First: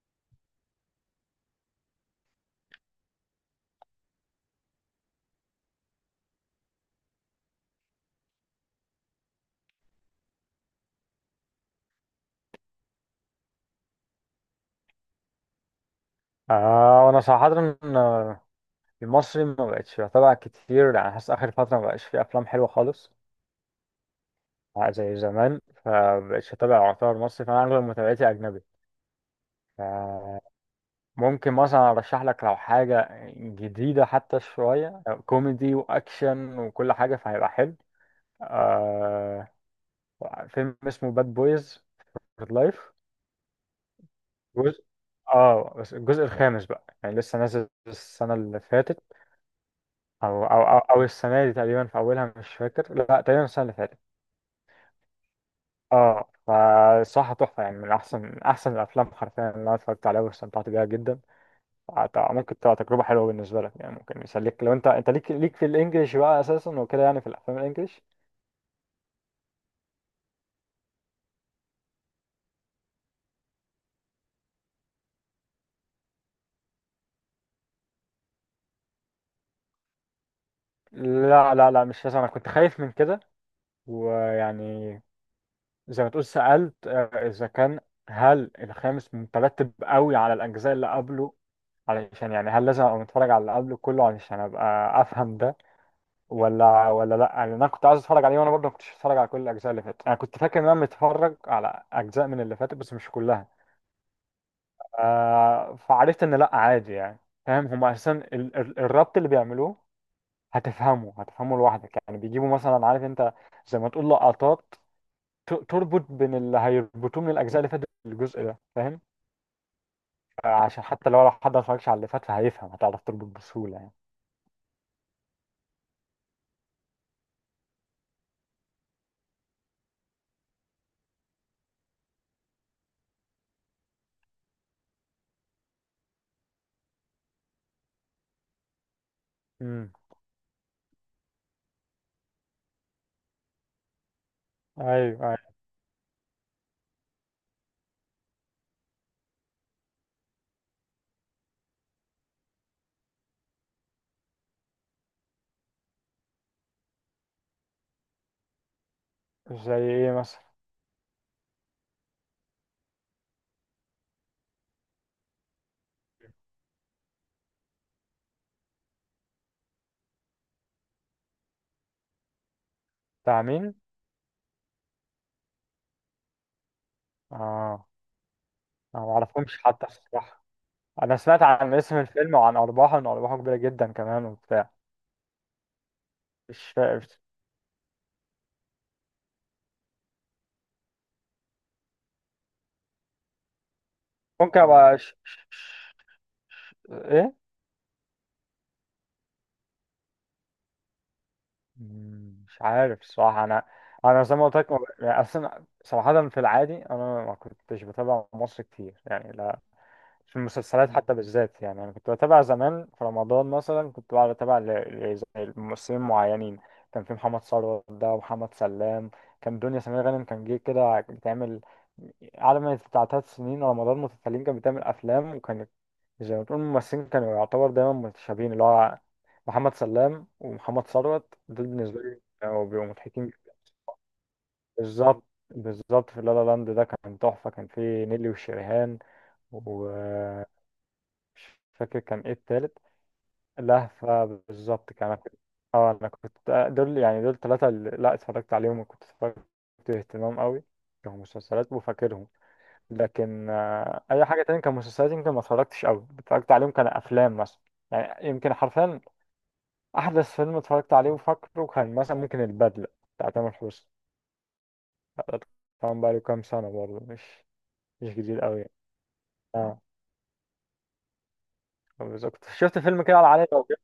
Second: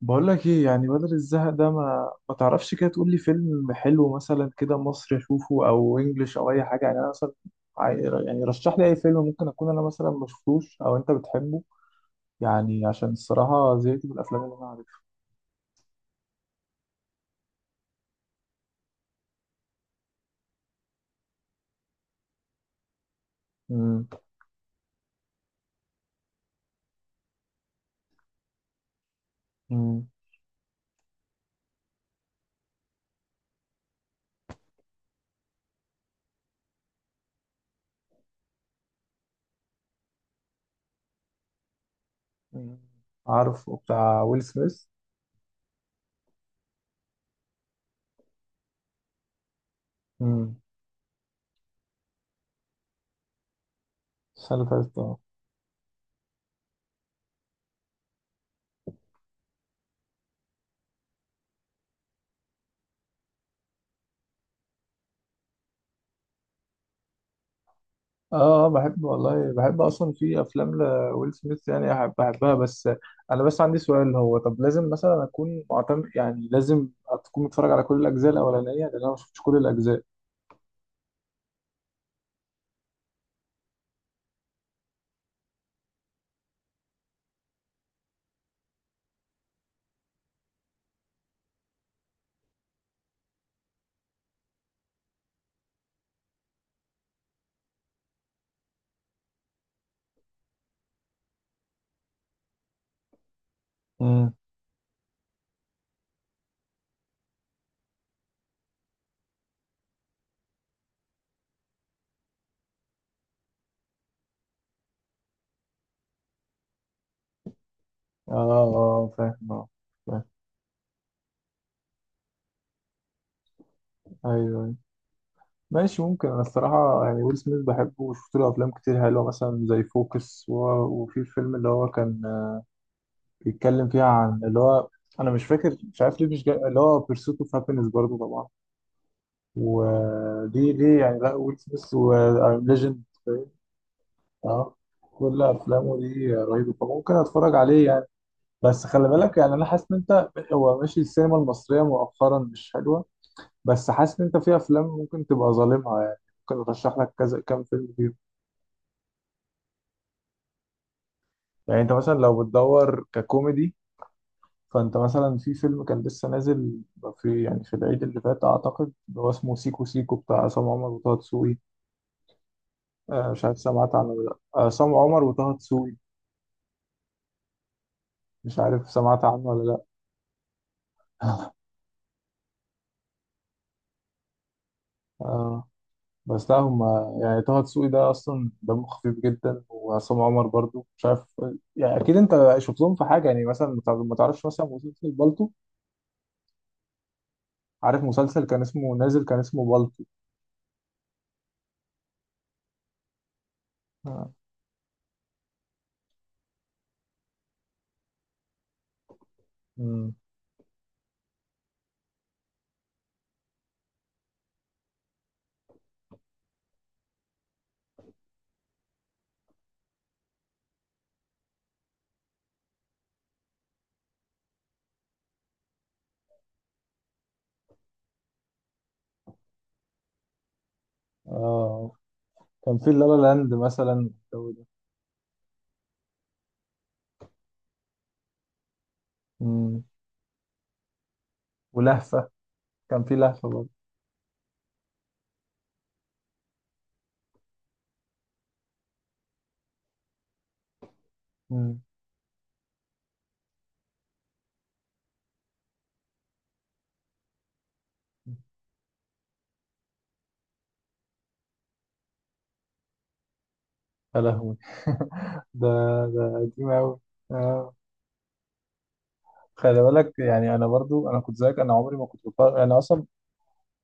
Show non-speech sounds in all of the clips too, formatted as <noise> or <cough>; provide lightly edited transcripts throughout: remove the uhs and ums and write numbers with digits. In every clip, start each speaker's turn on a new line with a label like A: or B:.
A: بقول لك ايه؟ يعني بدل الزهق ده ما تعرفش كده تقول لي فيلم حلو مثلا كده مصري اشوفه او انجليش او اي حاجه. يعني انا مثلا عاي- يعني رشح لي اي فيلم ممكن اكون انا مثلا ما شفتوش او انت بتحبه. يعني عشان الصراحه زهقت من الافلام اللي انا عارفها.
B: وانا صراحة. آه، المصري ما بقتش بتابع كتير، يعني حاسس اخر فترة ما بقاش فيه افلام حلوة خالص
A: امم
B: زي زمان، فبقتش اتابع يعتبر مصري، فانا اغلب متابعتي اجنبي.
A: امم
B: فممكن مثلا ارشح لك لو حاجة جديدة، حتى شوية كوميدي واكشن وكل حاجة فهيبقى حلو. آه فيلم اسمه باد بويز فور لايف.
A: عارفه، بتاع ويل سميث.
B: جزء، اه بس الجزء الخامس بقى، يعني لسه نازل السنة اللي فاتت، او
A: امم
B: او او, أو السنه دي تقريبا في اولها، مش فاكر، لا تقريبا السنه اللي فاتت.
A: السنه اللي فاتت، آه.
B: اه فصراحه تحفه، يعني من احسن الافلام حرفيا اللي انا اتفرجت عليها واستمتعت بيها جدا. ممكن تبقى تجربه حلوه بالنسبه لك، يعني ممكن يسليك لو انت ليك في الانجليش بقى اساسا وكده، يعني في الافلام الانجليش.
A: اه بحب، والله بحب اصلا في افلام لويل سميث. يعني بحبها، بس انا بس عندي سؤال. هو طب لازم مثلا اكون معتمد؟ يعني لازم تكون متفرج على كل الاجزاء الاولانيه؟ لان انا ما شفتش كل الاجزاء.
B: لا مش لازم، انا كنت خايف من كده. ويعني زي ما تقول سالت، اذا كان هل الخامس مترتب قوي على الاجزاء اللي قبله، علشان يعني هل لازم ابقى متفرج على اللي قبله كله علشان ابقى افهم ده؟ ولا لا يعني انا كنت عايز اتفرج عليه وانا برضه ما كنتش اتفرج على كل الاجزاء اللي فاتت، انا كنت فاكر ان انا متفرج على اجزاء من اللي فاتت بس مش كلها.
A: امم
B: فعرفت ان لا عادي يعني. فاهم هم اساسا الربط اللي بيعملوه هتفهمه، لوحدك، يعني بيجيبوا مثلا، عارف انت، زي ما تقول لقطات تربط بين اللي هيربطوه من الاجزاء اللي فاتت الجزء ده،
A: اه،
B: فاهم؟
A: اه فاهم، اه فاهم.
B: عشان حتى لو حد ما اتفرجش على اللي فات فهيفهم، هتعرف تربط بسهوله يعني.
A: ايوه، أيوة. ماشي. ممكن انا الصراحه، يعني ويل سميث بحبه وشفت له افلام كتير حلوه، مثلا زي فوكس وفي الفيلم اللي هو كان بيتكلم فيها عن اللي هو، انا مش فاكر، مش عارف ليه مش جاي، اللي هو بيرسوت اوف هابينس برضه طبعا.
B: امم.
A: ودي يعني، لا ويل سميث وأيم ليجند فاهم؟ اه،
B: ايوه.
A: كل افلامه دي رهيبه، فممكن اتفرج عليه يعني. بس خلي بالك، يعني انا حاسس ان انت، هو ماشي السينما المصريه مؤخرا مش حلوه، بس حاسس ان انت في افلام ممكن تبقى ظالمها يعني. ممكن ارشح لك كذا كام فيلم فيهم.
B: ايوه زي ايه مثلا؟
A: يعني انت مثلا لو بتدور ككوميدي، فانت مثلا في فيلم كان لسه نازل في، يعني في العيد اللي فات اعتقد، اللي هو اسمه سيكو سيكو بتاع عصام عمر وطه دسوقي، آه،
B: بتاع
A: مش عارف
B: مين؟
A: سمعت عنه ولا لا، آه، عصام عمر وطه دسوقي.
B: اه
A: مش عارف
B: أنا ما
A: سمعت عنه
B: أعرفهمش
A: ولا لا؟
B: حتى الصراحة. أنا سمعت
A: <laughs>
B: عن اسم الفيلم وعن أرباحه، إن أرباحه كبيرة جدا كمان وبتاع.
A: آه، بس لا
B: مش
A: هم،
B: فاهم.
A: يعني طه دسوقي ده اصلا دمه خفيف جدا، وعصام عمر برضو. مش عارف، يعني اكيد انت شفتهم في حاجه، يعني مثلا ما تعرفش
B: ممكن
A: مثلا
B: أبقى
A: مسلسل بالطو؟
B: إيه؟
A: عارف مسلسل كان اسمه نازل، كان اسمه بالطو؟
B: مم، مش عارف الصراحة أنا. أنا
A: آه.
B: زي ما قلت لك ما ب- يعني أصلا صراحة في العادي أنا ما كنتش بتابع مصر كتير يعني.
A: مم.
B: في المسلسلات حتى بالذات يعني انا كنت بتابع زمان في رمضان مثلا، كنت بقعد اتابع زي ممثلين معينين. كان في محمد ثروت ده ومحمد سلام. كان دنيا سمير غانم كان جه كده بتعمل على ما بتاع تلات سنين رمضان متتاليين كانت بتعمل افلام، وكانت زي ما تقول الممثلين كانوا يعتبر دايما متشابهين، اللي هو محمد سلام ومحمد ثروت دول
A: آه.
B: بالنسبه لي كانوا
A: كان
B: بيبقوا
A: في لالا
B: مضحكين.
A: لاند مثلا والجو ده.
B: بالظبط. بالظبط في لا لا لاند ده كان تحفه، كان فيه نيلي وشريهان
A: مم.
B: و مش فاكر كان
A: ولهفه.
B: ايه التالت.
A: كان في لهفه برضو.
B: لهفة بالظبط. كان انا كنت، اه انا كنت، دول يعني دول ثلاثة اللي لا اتفرجت عليهم وكنت اتفرجت باهتمام قوي كمسلسلات
A: مم.
B: وفاكرهم. لكن اي حاجة تانية كمسلسلات يمكن ما اتفرجتش قوي، اتفرجت عليهم كان افلام مثلا. يعني يمكن حرفيا احدث فيلم اتفرجت عليه وفاكره كان مثلا ممكن البدلة بتاع تامر حسني.
A: يا لهوي. <laughs> ده،
B: طبعا بقى له
A: ده
B: كام
A: قديم
B: سنة
A: أوي،
B: برضه، مش
A: آه.
B: مش جديد قوي يعني. اه
A: خلي بالك، يعني أنا برضو أنا كنت زيك، أنا عمري ما كنت
B: بالظبط.
A: بتفرج، أنا
B: شفت فيلم
A: أصلا،
B: كده على علي ربيع.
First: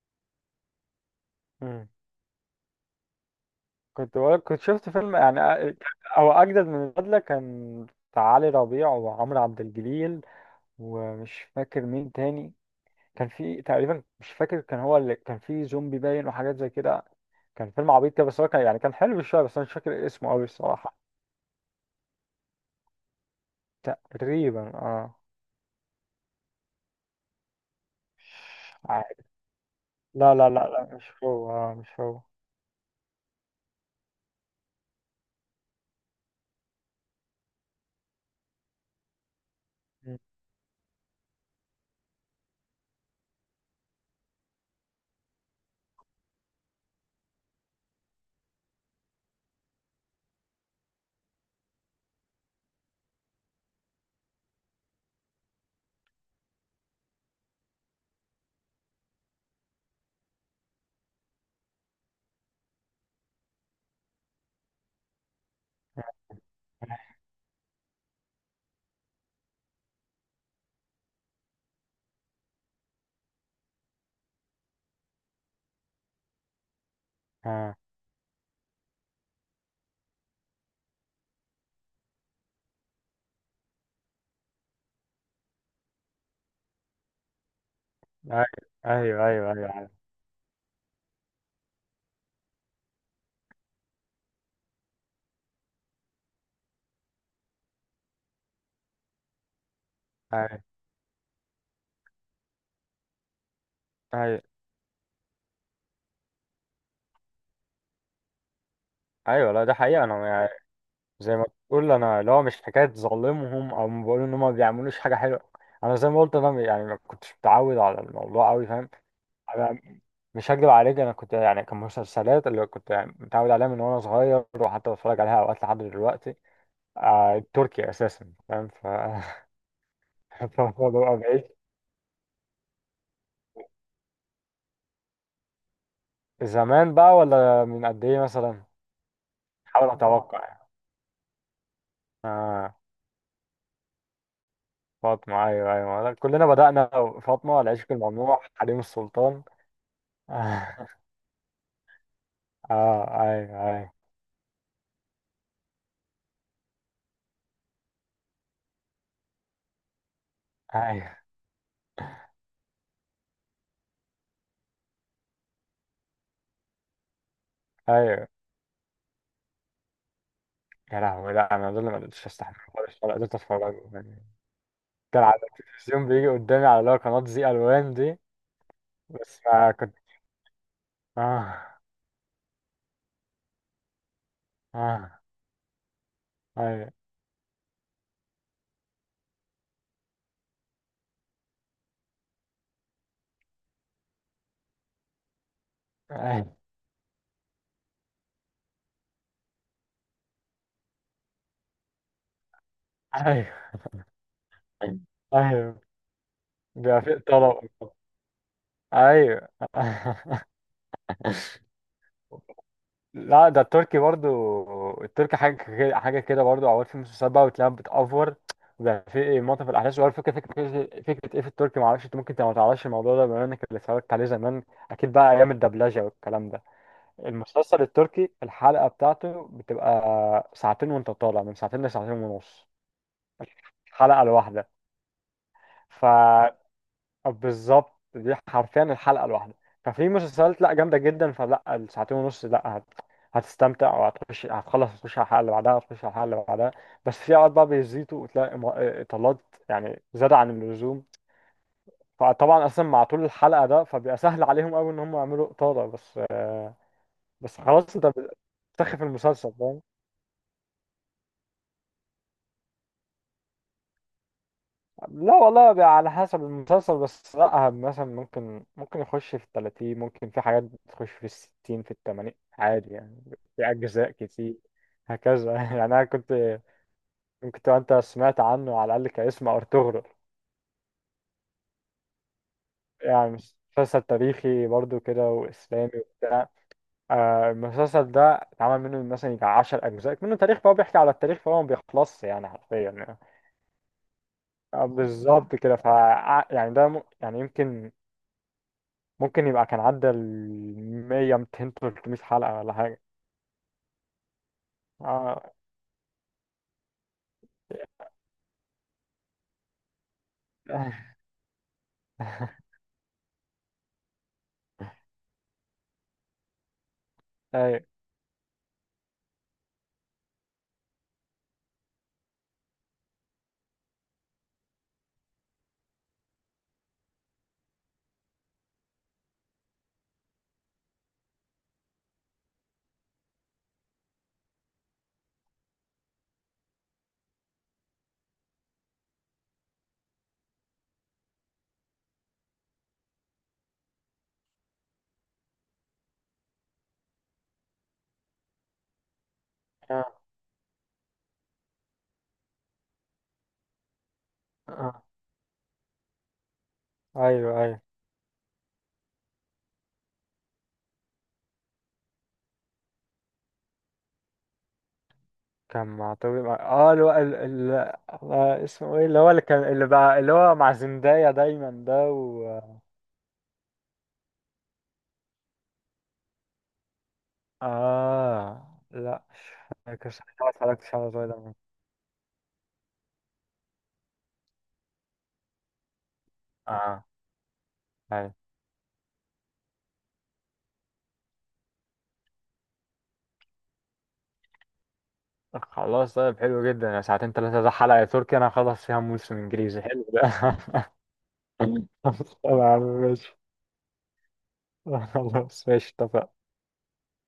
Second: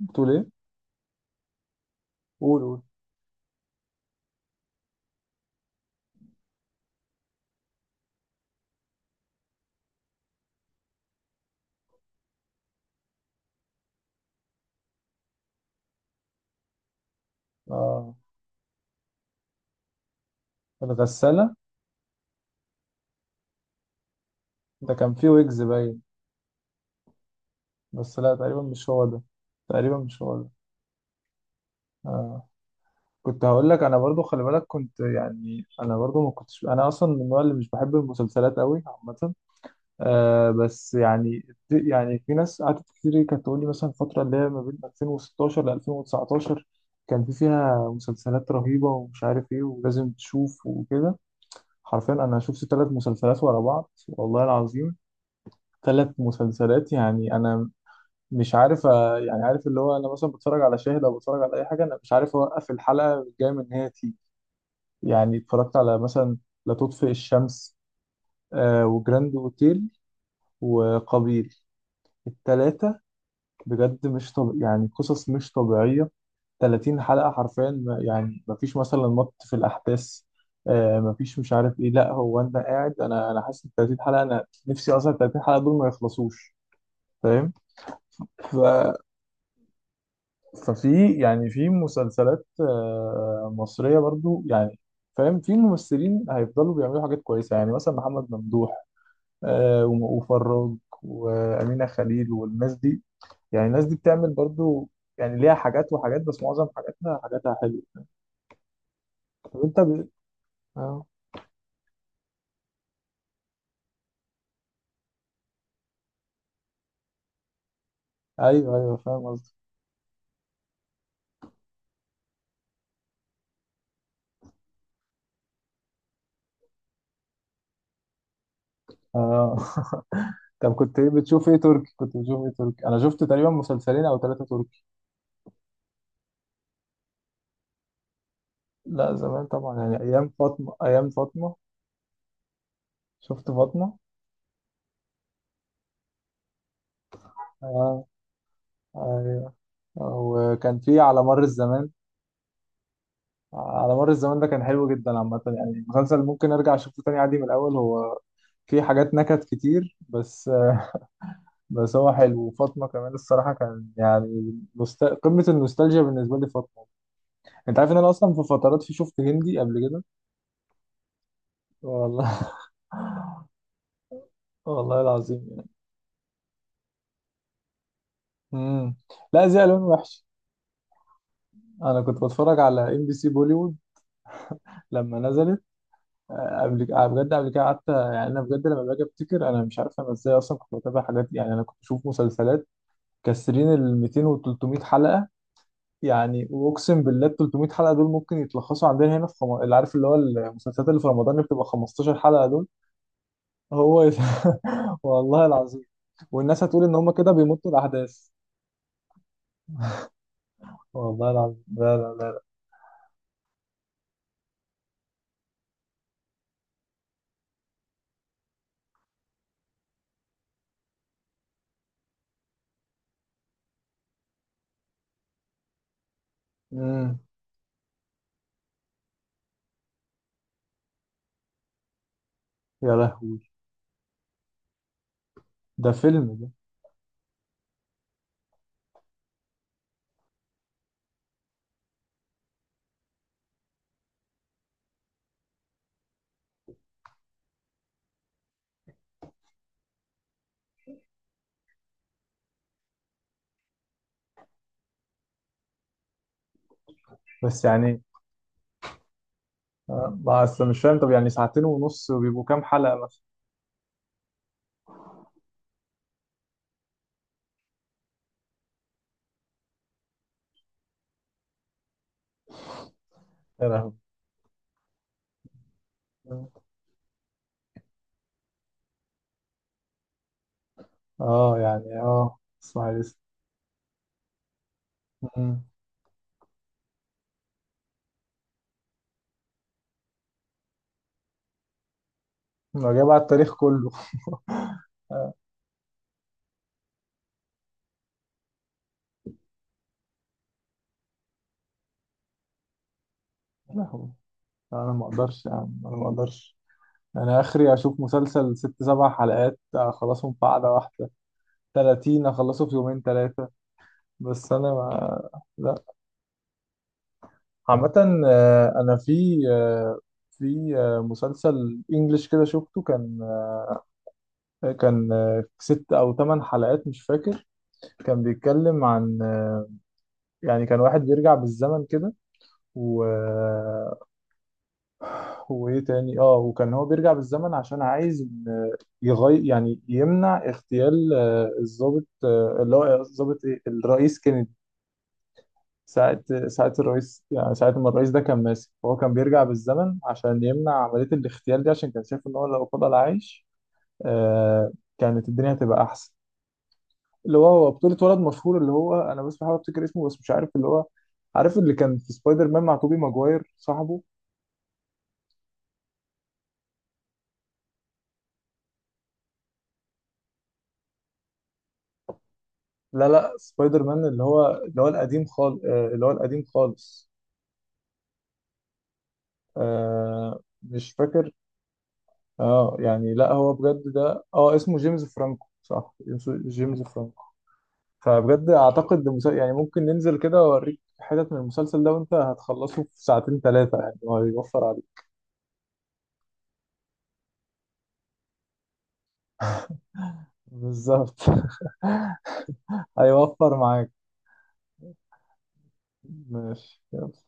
A: بتقول ايه؟ قول، قول.
B: كنت بقولك كنت شفت فيلم، او اجدد من البدله، كان بتاع علي ربيع وعمرو عبد الجليل، ومش فاكر مين تاني، كان في تقريبا، مش فاكر، كان هو اللي كان في زومبي باين وحاجات زي كده. كان فيلم عبيط
A: اه،
B: كده بس هو كان يعني كان حلو شويه، بس انا مش فاكر اسمه قوي الصراحه.
A: الغسالة،
B: تقريبا
A: ده كان
B: اه.
A: فيه ويجز باين، بس لا تقريبا مش هو ده،
B: عادي.
A: تقريبا مش
B: لا
A: هو ده،
B: لا لا لا مش هو، مش هو.
A: آه. كنت هقول لك، انا برضو خلي بالك، كنت يعني انا برضو ما كنتش، انا اصلا من النوع اللي مش بحب المسلسلات قوي عامة،
B: م.
A: آه، بس يعني، يعني في ناس قعدت كتير كانت تقول لي مثلا الفترة اللي هي ما بين 2016 ل 2019 كان في فيها مسلسلات رهيبة ومش عارف ايه، ولازم تشوف وكده. حرفيا انا شفت ثلاث مسلسلات ورا بعض، والله العظيم ثلاث مسلسلات. يعني انا مش عارف، آه، يعني عارف اللي هو، انا مثلا بتفرج على شاهد او بتفرج على اي حاجه، انا مش عارف اوقف الحلقه، جاي من ان هي تيجي. يعني اتفرجت على مثلا لا تطفئ الشمس، آه، وجراند اوتيل، وقابيل. التلاتة بجد، مش طب يعني، قصص مش طبيعية. 30 حلقة حرفيا
B: اه.
A: يعني ما فيش مثلا في الأحداث، آه ما فيش، مش عارف إيه، لا هو أنت قاعد، أنا حاسس إن 30 حلقة، أنا نفسي أصلا 30 حلقة دول ما يخلصوش، فاهم؟
B: ايوه
A: ففي يعني في مسلسلات آه، مصرية برضو، يعني فاهم، في ممثلين هيفضلوا بيعملوا حاجات كويسة، يعني مثلا محمد ممدوح آه،
B: ايوه,
A: وفراج، وأمينة خليل، والناس دي، يعني الناس دي بتعمل
B: أيوة.
A: برضو، يعني ليها حاجات وحاجات، بس معظم حاجاتها حلوة.
B: أيوة.
A: طب
B: لا ده
A: انت
B: حقيقه. انا
A: آه.
B: زي ما تقول انا اللي هو مش حكايه ظالمهم او ما بقول ان هم ما بيعملوش حاجه حلوه. انا زي ما قلت انا يعني ما كنتش متعود على الموضوع قوي،
A: ايوه،
B: فاهم.
A: ايوه فاهم قصدك.
B: انا مش هكدب عليك، انا كنت يعني كان مسلسلات اللي كنت يعني متعود عليها من وانا صغير، وحتى بتفرج عليها اوقات لحد دلوقتي. آه التركي اساسا، فاهم، ف
A: آه. <laughs>
B: <laughs>
A: طب
B: فببقى
A: كنت ايه
B: بعيد.
A: بتشوف؟ ايه تركي كنت بتشوف؟ ايه تركي؟ انا شفت تقريبا مسلسلين او ثلاثة تركي.
B: زمان بقى ولا من قد ايه مثلا؟
A: لا زمان طبعا،
B: حاول
A: يعني ايام
B: اتوقع يعني.
A: فاطمة، ايام فاطمة.
B: آه
A: شفت فاطمة،
B: فاطمه، ايوه كلنا بدأنا. فاطمه، العشق
A: آه.
B: الممنوع، حريم السلطان.
A: ايوه.
B: <laughs>
A: وكان
B: اه.
A: في على مر الزمان.
B: ايوه ايوه
A: على مر الزمان ده كان حلو جدا عامة، يعني مسلسل ممكن ارجع اشوفه تاني عادي من الاول. هو في حاجات نكت كتير بس،
B: ايوه
A: بس هو حلو. وفاطمة كمان الصراحة كان يعني قمة النوستالجيا بالنسبة لي فاطمة. انت عارف ان انا
B: ايوه.
A: اصلا في فترات في، شفت هندي قبل كده.
B: يا لهوي، لا انا دول ما قدرتش
A: والله،
B: استحمل خالص، ولا قدرت اتفرج يعني.
A: <laughs> والله
B: كان على
A: العظيم يعني.
B: التلفزيون بيجي قدامي على اللي هو قناة زي الوان دي،
A: امم.
B: بس
A: لا زي
B: ما
A: الوان
B: كنت.
A: وحش.
B: اه.
A: انا كنت بتفرج على ام بي سي بوليوود لما
B: اه.
A: نزلت، آه، قبل
B: ايوه
A: كده بجد. قبل كده قعدت يعني انا بجد، لما باجي افتكر انا مش عارف انا ازاي اصلا كنت بتابع حاجات دي. يعني انا كنت بشوف مسلسلات كسرين ال 200 وال 300 حلقه. يعني
B: ايوه
A: واقسم بالله ال 300 حلقه دول ممكن يتلخصوا عندنا هنا في اللي عارف اللي هو المسلسلات اللي في رمضان اللي بتبقى 15 حلقه دول.
B: ايوه
A: هو <laughs> والله
B: ايوه.
A: العظيم. والناس هتقول ان
B: بيبقى
A: هم
B: في
A: كده
B: طلب.
A: بيمطوا الاحداث.
B: ايوه.
A: والله العظيم، لا لا.
B: <laughs> لا ده التركي برضو، التركي حاجة كده، حاجة كده برضو. أوقات في مسلسلات بقى بتلاقيها بتأفور، وبيبقى في منطقة في الأحداث، وأول فكرة فكرة إيه في التركي، معرفش أنت ممكن أنت ما تعرفش الموضوع ده بما إنك اللي اتفرجت عليه زمان، أكيد بقى أيام الدبلجة والكلام ده.
A: امم.
B: المسلسل التركي الحلقة بتاعته بتبقى ساعتين، وأنت طالع من ساعتين لساعتين ونص
A: يا لهوي،
B: الحلقة
A: ده فيلم ده!
B: الواحدة. بالظبط دي حرفيا الحلقه الواحده. ففي مسلسلات لا جامده جدا، فلا الساعتين ونص لا هتستمتع وهتخش، هتخلص هتخش على الحلقه اللي بعدها، بس في اوقات بقى بيزيدوا وتلاقي اطالات، يعني زاد عن اللزوم. فطبعا اصلا مع طول الحلقه ده، فبيبقى سهل عليهم قوي ان هم يعملوا اطاله، بس بس
A: بس
B: خلاص
A: يعني
B: انت بتسخف المسلسل.
A: آه، ما أصل مش فاهم، طب يعني ساعتين ونص وبيبقوا كام حلقه مثلا؟
B: لا والله بقى على حسب المسلسل، بس لا مثلا ممكن يخش في التلاتين، ممكن في حاجات بتخش في الستين، في التمانين عادي يعني، في
A: يا لهوي.
B: أجزاء كتير هكذا. <laughs> يعني أنا كنت. ممكن تبقى أنت سمعت عنه على الأقل كاسم، أرطغرل،
A: اه يعني، اه، اسماعيل ياسين.
B: يعني مسلسل تاريخي برضو كده
A: مم.
B: وإسلامي وبتاع. آه، المسلسل ده اتعمل منه مثلا يجي 10 أجزاء منه تاريخ، فهو بيحكي على التاريخ فهو ما بيخلصش يعني حرفيا
A: لو جاي بقى
B: يعني.
A: التاريخ كله.
B: آه، بالظبط كده ف، يعني ده يعني يمكن ممكن يبقى كان عدى ال 100 200 300 حلقة ولا حاجة.
A: <laughs> لا هو- لا، انا ما اقدرش،
B: اه.
A: يعني انا ما اقدرش. انا اخري اشوف مسلسل ست سبع حلقات اخلصهم في قعده واحده، 30 اخلصه في
B: <laughs>
A: يومين ثلاثه، بس انا ما، لا.
B: ايوه.
A: عامه آه، انا في آه، في آه، مسلسل انجلش كده شفته، كان آه، كان آه، ست او ثمان حلقات مش فاكر. كان بيتكلم عن آه، يعني كان واحد بيرجع بالزمن كده، و آه، وايه تاني، اه وكان هو بيرجع بالزمن عشان عايز إن يغير، يعني يمنع اغتيال آه، الضابط آه، اللي هو الضابط، ايه، الرئيس كينيدي، ساعة ساعة الرئيس، يعني ساعة ما الرئيس ده كان ماسك، فهو كان بيرجع بالزمن
B: آه.
A: عشان يمنع عملية الاغتيال دي، عشان كان شايف ان هو لو فضل عايش آه،
B: آه.
A: كانت الدنيا هتبقى احسن. اللي هو
B: ايوه
A: هو
B: ايوه
A: بطولة ولد مشهور، اللي هو انا بس بحاول افتكر اسمه بس مش عارف، اللي هو عارف اللي كان في سبايدر مان مع توبي ماجواير، صاحبه.
B: كان مع طبيب، اه اللي هو آه، اسمه ايه اللي هو اللي كان اللي بقى اللي هو مع زندايا دايما ده و
A: لا لا، سبايدر مان اللي هو، اللي هو القديم خالص، اللي هو القديم خالص.
B: اه لا، كنتش
A: آه، مش
B: اتفرجتش على
A: فاكر.
B: سبايدر مان.
A: اه، يعني لا، هو بجد ده، اه اسمه جيمس فرانكو، صح، اسمه جيمس
B: اه.
A: فرانكو.
B: ايوه.
A: فبجد اعتقد ده يعني ممكن ننزل كده واوريك حتت من المسلسل ده، وانت هتخلصه في ساعتين ثلاثة يعني، هو هيوفر عليك.
B: خلاص طيب، حلو جدا، يا ساعتين ثلاثة ده حلقة تركي انا خلص فيها موسم انجليزي حلو ده. <laughs>
A: بالظبط.
B: خلاص، طبعا
A: <laughs>
B: ماشي.
A: هيوفر معاك.
B: <laughs> خلاص ماشي اتفقنا.
A: ماشي، يلا.